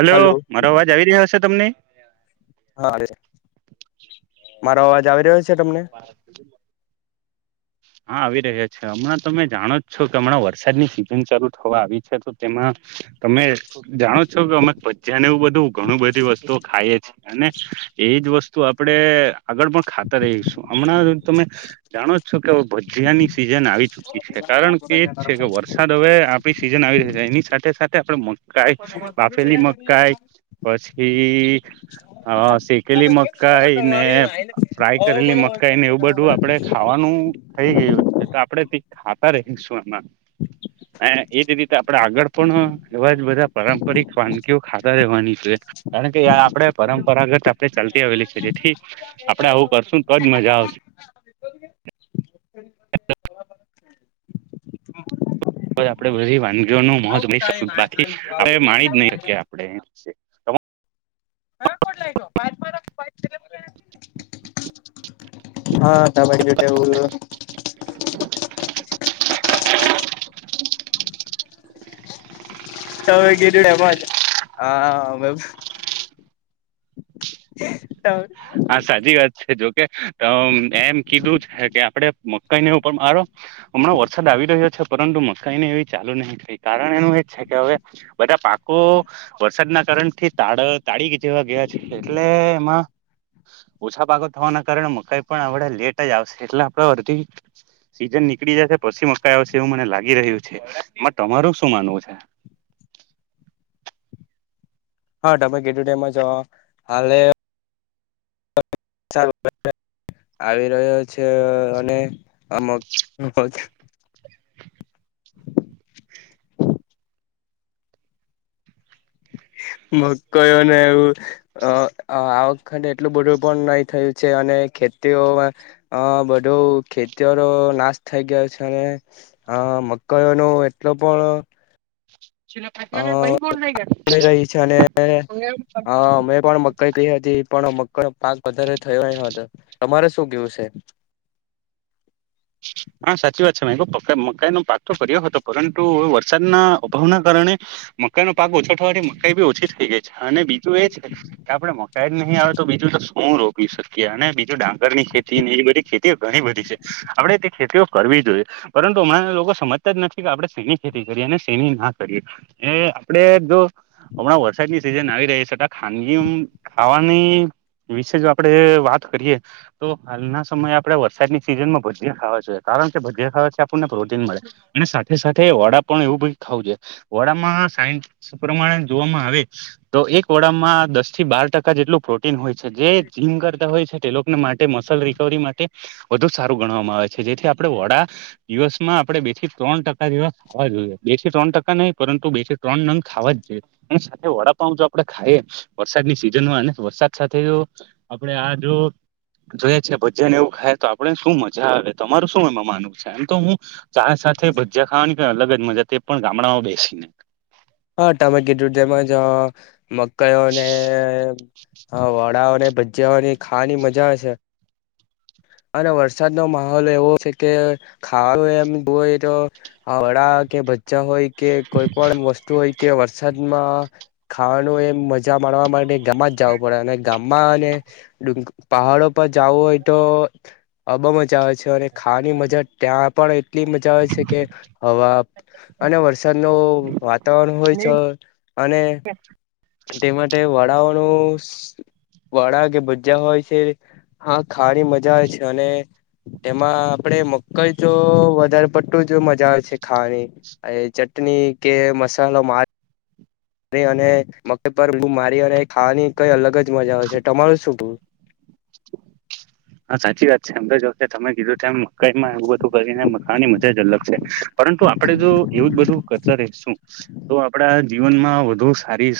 Hello મારો અવાજ આવી રહ્યો છે તમને. હા મારો અવાજ આવી રહ્યો છે. તમને [inaudible] હા આવી રહ્યા છે હમણાં તમે જાણો જ છો કે હમણાં વરસાદની સિઝન ચાલુ થવા આવી છે તો તેમાં તમે જાણો છો કે અમે ભજયા ને એવું બધું ઘણું બધી વસ્તુઓ ખાઈએ છ છેએ અને એજ વસ્તુ આપણે આગળ પણ ખાતા રહીશું હમણાં તમે જાણો છો શ કે હવે ભજીયા ની સિઝન આવી ચુકી છે કારણ કે એજ છે કે વરસાદ હવે આપણી સિઝન આવી ર છે એની સાથે સાથે આપડે મકાઈ બાફેલી મકાઈ પછી હા શેકેલી મકાઈ ને ફ્રાય કરેલી મકાઈ કને એવું બધું આપડે ખાવાનું થઈ ગયું છે આપડે ખાતા રહીશું એમાં અને એજ રીતે આપડે આગળ પણ એવા જ બધા પારંપરિક વાનગીઓ ખાતા રહેવાની છે કારણ કે આપડે પરંપરાગત આપણે ચાલતા આવેલી છે જે ઠી આપડે આવું કરશું તોજ મજા આવશે આપડે બધી વાનગીઓ નું મોજ બાકી આપણે માણી જ નહી શકીએ આપડે કમ હા કોટ લાગપ માને હા ત ભાઈ જોટવું [unintelligible] હવે ગેલું એમાં જ હા [inaudible] હા સાચી વાત. જોકે એમ કીધું છે કે આપડે મકઈની ઉપર મારો હમણાં વરસાદ આવે આવી રહ્યો છે પરંતુ મકાઈને એવી ચાલુ નહી થઈ કારણ એનું એજ છે કે હવે બધા પાકો વરસાદના કારણ થી તા તાળી જેવા ગયા છે એટલે એમાં ઓછા પાકોો થવાના કારણે મકાઈ પણ આપડે લેટ જ આવશે એટલે આપડા વરધ સીઝન નીકળી જશે પછી મકાઈ આવશે એવું મને લાગી રહ્યું છે એ તમારું શું માનવું છે. [inaudible] હા તમે ગેટ ટાઈમાં જ હાલે. સ [unintelligible] આવી રહ્યો છે અને અમક [unintelligible] [inaudible] [inaudible] મ કયો ને એવું આ વખાતે એટલું બધું પણ નહી થયું છે અને [unintelligible] ખેતીઓમાં અ બધું ખેતીઓરો નાશ થઈ ગયો છે અને અ [unintelligible] મકઈઓ ન એટલો પણ હ રહી છે અને હ મેમે પણ મકાઈ કહી હતી પણ [inaudible] પાંચ વધારે થયો હતો તમારે શું કેવું છે. હ [unintelligible] હા સાચી વાત છે મે મકાઈ નો પાક તો કર્યો હતો પરંતુ વરસાદના અભાવના કારણે મકાઈ નનો પાક ઓછો થવાથી મઈી ઓછી થઈ ગાય છે. અને બીજું એ છે કે આપડે મકાઈ જ નહીં આવે તો બીજું તો હું રોપી શકીએ અને બીજું ડાંગર ની ખેતી એ બધી ખેતી ઘણી બધી છે. આપણેે તે ખેતીઓ કરવી જ જોઈએ પરંતુ અમારા લોકો સમજતા જ નથી કે આપણે શેની ખેતી કરીએ અને શેની ના કરીએ. એ આપડે જો હમણાં વરસાદની સીજ આવી રહી છે ખાનગીમ ખાવાની. વિશે જો આપડે વાત કરીએ તો હાલના સમય આપડે વરસાદની સિઝન માં બ ખાવા જોઈએ કારણ કે બધ ખાવાથી આપણને પ્રોટીન મળે અને સાથે સાથે વડા પણ એવું બ ખાવું જોઈએ [unintelligible] વડામાં સાય પ્રમાણે જોવામાં આવે તો એક વડામાં દસ થી બાર ટકા જેટલું પ્રન હોય છે જે જીમ કરતા હોય છે તે લોકોને માટે મસલ રિકવરી માટે વધુ સારું. ગણ આવે છે જેથી આપણે વડા દિવસમાં આપણે બે થી ત્રણ ટકા દિવસ ખવા જોઈએ બે થી ત્રણ ટકા ન પરંતુ બેથી ત્રણ નંગ ખાવા જ છે સાથે વડાપા જો આપડે ખાઈએ વરસાદની સિઝન અને વરસાદ સાથે જો આપડે આ જો. જોય છે ભજન એવું ખાય તો આપડે શું મજા આવે તમારું શું એમાં માનવું છે એમ તો હું. ચ સાથે ભજીયા ખાવાની ક અલગ જ મજા તે પણ ગામડામાં બેસીને હા ટમે કીધુ તેમજ જ મકાઈઓને હા વડાઓને ભજીયાઓની ખાવાની મજા હશે. અને વરસાદનો માહોલ એવો છે કે ખાવા એમ જોય તો વડા કે ભાચા હોય કે કોઈ પણ વસ્તુ હોય કે વરસાદ એમાં ખાવાનું એ મજા માણવા માટે ગામમાં જ જવું પડે અને ગામમાં અને પહાડ પર જાાવ ઓ તો આબ મજા આવે છે અને ખાવાની મજા ત્યાં પણ એટલી મજા આવે છે કે હવા. અને વરસાદ ન વાતાવરણ હોય છે અને તે માટે વડાઓનું વડા કે ભજા હોય છે. હા ખારી મજા આવે છે અને તેમાં આપડે મકઈ તો વધારે પટતું. મજા આવે છે ખાવાની એ ચટણી કે મસાલો માર [unintelligible] મા અને મ પરું મારી અને ખાવાની કઈ અલગ જ મજા આવે છે તમારું શું કું [inaudible] હા સાચી વાત છે એમ તો જો તમે કીધું ત એમ મકાઈ માં એવું બધું કરીને મકાવાની મજા જ અલગ છે. પરંતુ આપણે જો એવું જ બધું કરતા રહેશું તો આપણા જીવનમાં વધુ સારી.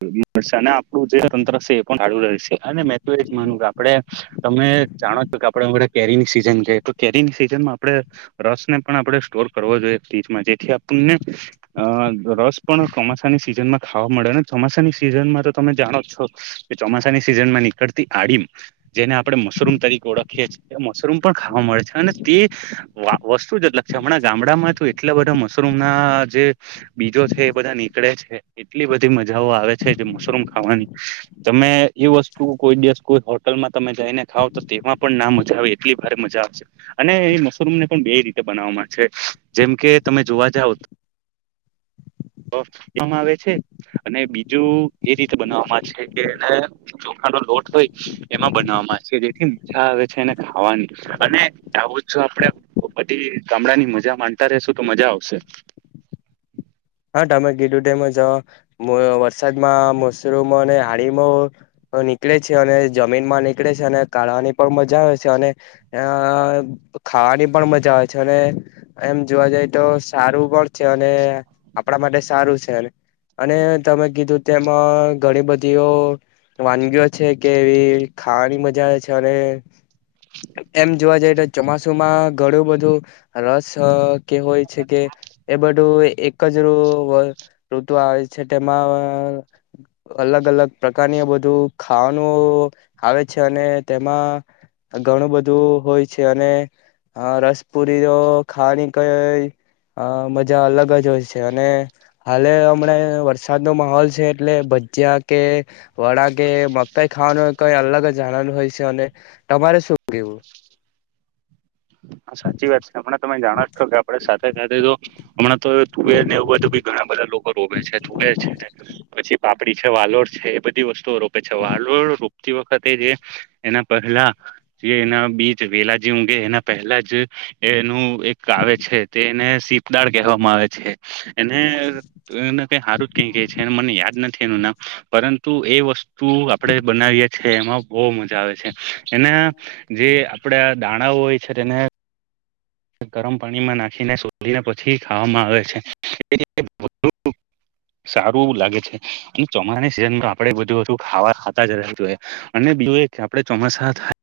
[unintelligible] અને આપણું જે તંત્ર છે એ પણ જાળું રહેશે અને મેં તો એજ માનું કે આપડે તમે જાણો કે આપ અમના કેરીની સીઝન છે તો કેરીની સિઝનમાં આપણે રસ ને પણ આપણે સ્ટોર કરવા જમાં જેથી આપણને રસ પણ ચોમાસાની સિઝનમાં ખાવા મળે ને ચોમાસાની સિઝનમાં તો તમે જાણો છો કે ચોમાસાની સીઝન માં નીકળતી આડીમ જેને આપડે મશરૂમ તરીકે ઓળખીએ છી મશરૂમ પણ ખાવા મળે છે અને તે વા વસ્તુ જ અલગ છે હમણાં ગામડા એટલા બધા મશરૂમ ના જે બીજો છે એ બધા નીકળે છે એટલી બધી મા આવે છે મશરૂમ ખાવાની તમે એ વસ્તુ કોઈ દિવસ કોઈ હોટલમાં તમે જઈને ખાવ તો તેમાં પણ નામ જ અવે એટલી ભારે મજા આવશે અને એ મશરૂમને પણ બે રીતે બનાવવામાં છે જેમ કે તમે જોવા [unintelligible] મ આવે છે અને બીજું એ રીતે બનાવવામાં છે કે એને ચોખાનો લોટ હોય એમાં બનાવવામાં જેથી મજા આવે છે અનેને ખાવાની અને આવ જો આપડે બધી ગામડા ની મજા જ્યા માનતા રશુ તો મજા આવશે હા તમે કીધું તેમજ અ વરસાદમાં મશરૂમ અને હાડીમાં નીકળે છે અને જમીન માં નીકળે છે અને કાળાની પણ મજા આવે છે અને ખાવાની પણ મજા આવે છે અને એમ જોવા જાય તો સારું પણ છે અને આપ માટે સારું છે અને તમે કીધું તેમાં ઘણી બધીઓ વાનગીઓ છે કે એવી ખાવાની મજા આવે છે અને એમ જોવા જઈ તો ચોમાસુમાં ઘણું બધું રસ કે હોય છે કે એ બધું એક જ ઋતુ આવે છે તેમાં અલગ અલગ પ્રકારની બધ બધું ખાવાનું આવે છે અને તેમાં ઘણું બધું હોય છે અને હા રસપુરી જો ખાણી ક હ મજા અલગ જ હોય છે અને હાલે હમણાં વરસાદનો માહોલ છે એટલે ભજીયા કે વડા કે મકાઈ ખાવાનું હોય કઈ અલગ જાણવાનું હોય છે અને તમારે શું કેવું હા સાચી વાત છે હમણાં તમે જાણો છો કે આપડે સાથે સાથે તો હમણાં તો તુવેર ને એવું બધું બી ઘણા બધા લોકો રોવે છે તુવે છે પછી પાપડી છે વાલોર છે એ બધી વસ્તુઓ રોપે છે વાલોર રોપતી વખત જે એના પહેલા જે એના બીજ વેલાજી ઊઘે એના પહેલા જ એનું એક આવે છે તે એને સીપદાળ કહેવામાં આવે છે એને ક હારું જ કઈ કે છે મને યાદ નથી એનું નામ પરંતુ એ વસ્તુ આપડે બનાવીએ છીએ એમાં બહુ મજા આવે છે એના જે આપડા દાણાઓ હોય છે તેને ગરમ પાણીમાં નાખીને શોધીને પછી ખાવામાં આવે છે સારું લાગે છે અને ચોમાસાની સિઝનમાં આપડે બધું ખાવા ખાતા જ રહેવ જોઈએ અને બીજું આપડે ચોમાસા થાય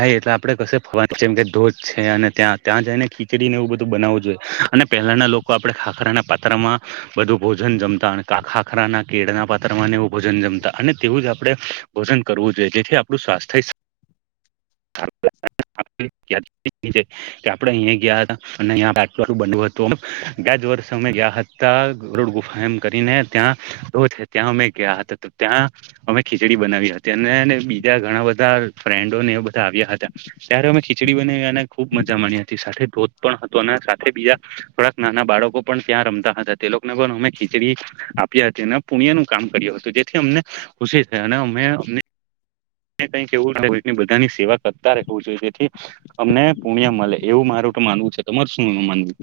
હા એટલે આપડે કશે ફવાનું જેમ કે ધોધ છે અને ત્યાં ત્યાં જઈને ખીચડી ને એવું બધું બનાવવું જોઈએ અને પહેલાના લોકો આપણેે ખાખરાના પાત્રામાં બધું ભોજન જમતા ખાખરાના કેળના પાત્ર એવું ભોજન જમતા અને તેવું જ આપણે ભોજન કરવું જોઈએ જેથી આપણું સ્વાસ્થ્ય [inaudible] આપડે અહીયાં ગયા હતા અને અટુ બનવું હતું ગયાજ વર્ષમે ગયા [unintelligible] ગુફા એમ કરીને ત્યાં ત્યાં અમે ગયા હતા ત્યાં અમે ખીચ ખીચડી બનાવી હતી અને બીજા ઘણા બધા ધુ ને બધા આવ્યા હતા ત્યારે અમે ખીચડી બને અને ખુબ મજા મળ્યા હતી સાથે ધોધ પણ હતો અને સાથે બીજા થોડાક નાના બાળકો પણ ત્યાં રમતા હતા તે લોકોને પણ અમે ખીચડી આપ્યા હતી ને પુણ્ય નું કામ કર્યું હતું જેથી અમને ખુશી થઈ અને અમે અમને કઈક એવું બધાની સેવા કરતા રહેવું જોઈએ જેથી અમને પુણ્ય મલે એવું મારું માનવું છે તમાર શું માનવું?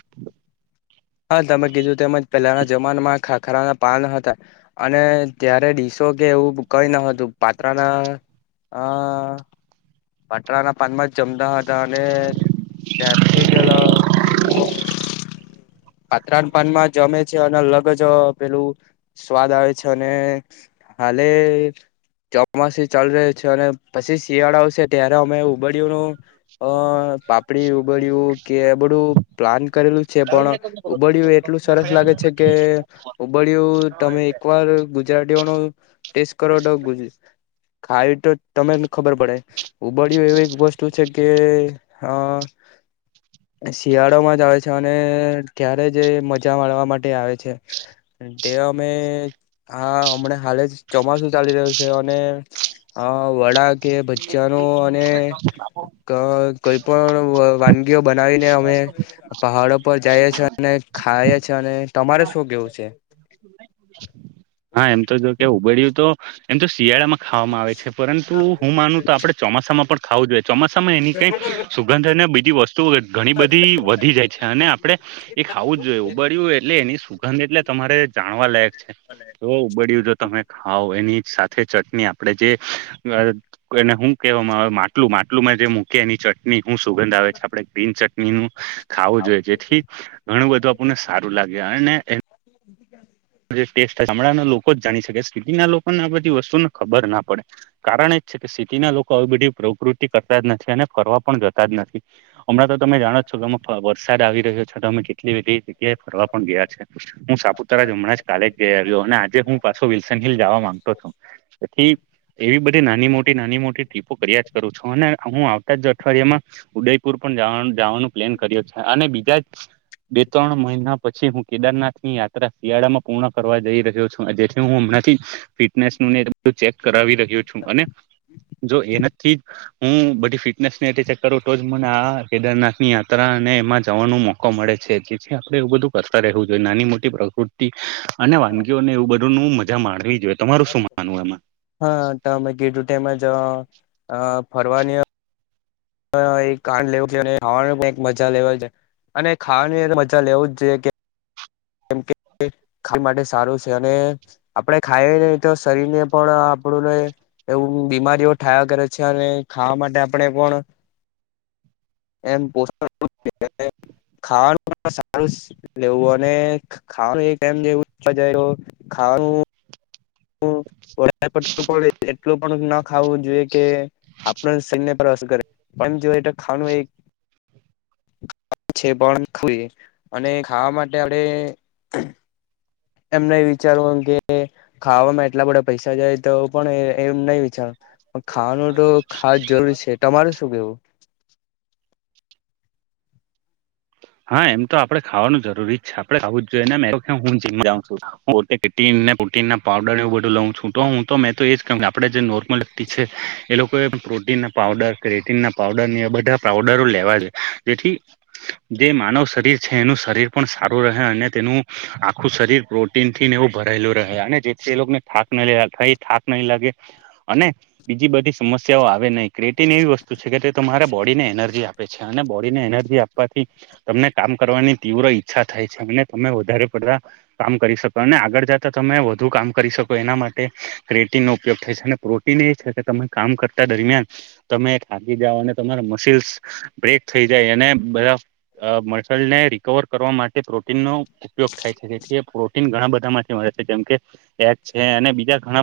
હા તમે કીધું તેમજ પહેલાના જમાનામાં ખાખરાના પાન હતા અને ત્યારે ડીસ તો કે એવું કઈ ન હતું પાત્રા ના અ પાતરાના પાનમાં જ જમતા હતા અને ત્યારથી જલ લોકો [inaudible] પાત્રરાન પાનમાં જમે છે અને અલગ જ પેલું સ્વાદ આવે છે અને કાલે ચોમાસું ચાલી રહ્યો છે અને પછી શિયાળો આવશે ત્યારે અમે ઉબડ્યુંનું અ પાપડી ઉગડ્યું કે બધું પ્લાન કરેલું છે પણ ઉબડ્ યુ એટલું સરસ લાગે છે કે ઉબળિયું તમે એકવાર ગુજરાતીઓનો ટેસ્ટ કરો તો ગુ ખાય તો તમેને ખબર પડે ઉબડ્યું એવી એક વસ્તુ છે કે અ શિયાળોમાં જ આવે છે અને ક્યારે જ મજા માવા માટે આવે છે ડે અમે હા હમણાં હાલે જ ચોમાસું ચાલી રહ્યું છે અને હા વડા કે ભચ્ચા કોઈ પણ વ વાનગીઓ બનાવીને અમે પહાડો પર જઈએ છેીએ અને ખાઈએ છ છેીએ અને તમારે શું કેવું છે હા એમ તો જો કે ઉગડય્યું તો એમ તો શિયાળામાં ખાવામાં આવે છે પરંતુ હું માનું તો આપડે ચોમાસામાં પણ ખાવું જોઈએ ચોમાસામાં એની કંઈ સુગંધ અને બીજી વસ તુ ઘણી બધી વધી જાય છે અને આપણે એ ખાવું જ જોઈએ ઉબડિયું હોય એટલે એની સુગંધ એટલે ત મારે જાણવા લાયક છે જો ઉબડ્યું જો તમે ખાઓ એની સાથે ચટણી આપડે જે એને હું કેવા મા માટલું માટલુંમાં જે મૂકી એની ચટણી શું સુગંધ આવે છે આપડે ગ્રીન ચટણી નું ખાવો જોઈએ જેથી ઘણું બધું આપણને સારું લાગે અને એ જે ટેસ્ટામડાના લોકો જ જાણી શકે સ્થિતિ ના લો પણ આ બધી વસ્તુને ખબર ના પડે કારણ એજ છે કે સિટી ના લોકો આવી બધી પ્રકૃતિ કરતા જ નથી અને ફરવા પણ જતા જ નથી હમણાં તો તમે જાણો છો કેમકે વરસાદ આવી રહ્યો છે તો અમે કેટલી બધી જગ્યાએ ફરવા પણ ગયા છે હું સા કાપુતારા જ હમણાં જ કાલે જ જઈ આવ્યો અને આજે હું પાછો વિલસન હિલ જવા માંગતો છું તેથી એવી બધી નાની મોટી નાની મોટી ટ્રીપો કર્યા જ કરું છું અને હું આવતા જ અઠવાડિયામાં ઉદય પૂર પણ જવાનું પ્લેન કર્યો છે અને બીજા બે ત્રણ મહિના પછી હું કેદારનાથ ની યાત્રા શિયાળામાં પૂર્ણ કરવા જઈ રહ્યો છું જેથી હું હમણાંથી ફિટનેસ નું ને ચેક કરાવી રહ્યો છું અને જો એનાથી જ હું બધી ફિટનેસ ની ચેક કરું તો જ મને આ કેદારનાથ ની યાત્રા ને એમાં જવાનો મોકો મળે છે જેથી આપડે એવું બધું કરતા રહેવું જોઈએ નાની મોટી પ્રકૃતિ અને વાનગીઓને એવું બધું નુ મજા માણવી જોઈએ તમારું શું માનવું એમાં? હા તમે કીધુ તેમજ અ ફરવાની હ એ કાન લેવું ખાવા પણ મજા લેવા છે અને ખાવાની મજા લેવું જ જોઈએ કે કેમ કે ખાવા માટે સારું છે અને આપડે ખાઈ નહી તો શરીર ને પણ આપણુંને એવું બીમારીઓ થાયા કરે છે અને ખાવા માટે આપણે પણ [inaudible] એમ પોષણ પણ મળી રહે ખવાનું સારુ લેવુ હો ને ખાવાનું એક ટાઈમ જેવું [unintelligible] ખાવાનું નુ વધારે પડતું એટલું પણ ન ખાવું જોઈએ કે આપણા શરીર ને પર અસર કરે પણ જો તો ખાવાનું એક છે પણ અને ખાવા માટે આપડણે એમ નહી વિચારવાનુ કે ખાવામાં એટલા બધા પૈસા જાય તો પણ એમ નહી. વિચારવાનુ ખાવાનું તો ખા જરૂરી છે તમારે શું કેવું. હા એમ તો આપડે ખાવાનું જરૂરી છે આપડે ખાવું જ જોઈએને [unintelligible] અને હું જિમ જાઉં છું મોટી સિટી પ્રોટીન ના પાવડર એવું બધું લઉ છૂ તો હું તો મેં તો એજ કહું કે આપે જે નોર્મલ વ્યક્તિ છે એ લોકો એ પ્રોટીન ના પાવડર ક્રેટીન ના પાવડર એ બધા પાવડરો લેવા છે જેથી જે માનવ શરીર છે એનું શરીર પણ સારું રહે અને તેનું આખું શરીર પ્રોટીન થીને એવું ભરેલું રહે અને જેથી એ લોકોને થાક નહી લ થઈ થાક નહીં લાગે. અને બીજી બધી સમસ્યાઓ આવે નહીં ક્રિએટન એવી વસ્તુ છે કે તે તમારા બોડી ને એનર્જી આપે. છે અને બોડી ને એનર્જી આપવાથી તમને કામ કરવાની તીવ્ર ઈચ્છા થાય છે અને તમે વધારે પડતા કામ કરી શકો અને આગળ તમે વધુ કામ કરી શકો એના માટે ક્રેટિન નો ઉપયોગ થાય છે અને પ્રોટીન એ છે કે તમે કામ કર દરમિયાન તમે થાકી જાઓ અને તમારા મસલ્સ બ્રેક થઈ જાય અને બધા અ મસલ ને રિકવર કરવા માટે પ્રોટીનનો ઉપયોગ થાય છે જેથી પ્રોટીન ઘણા બધા માટે જેમ કે એક છે અને બીજા ઘણા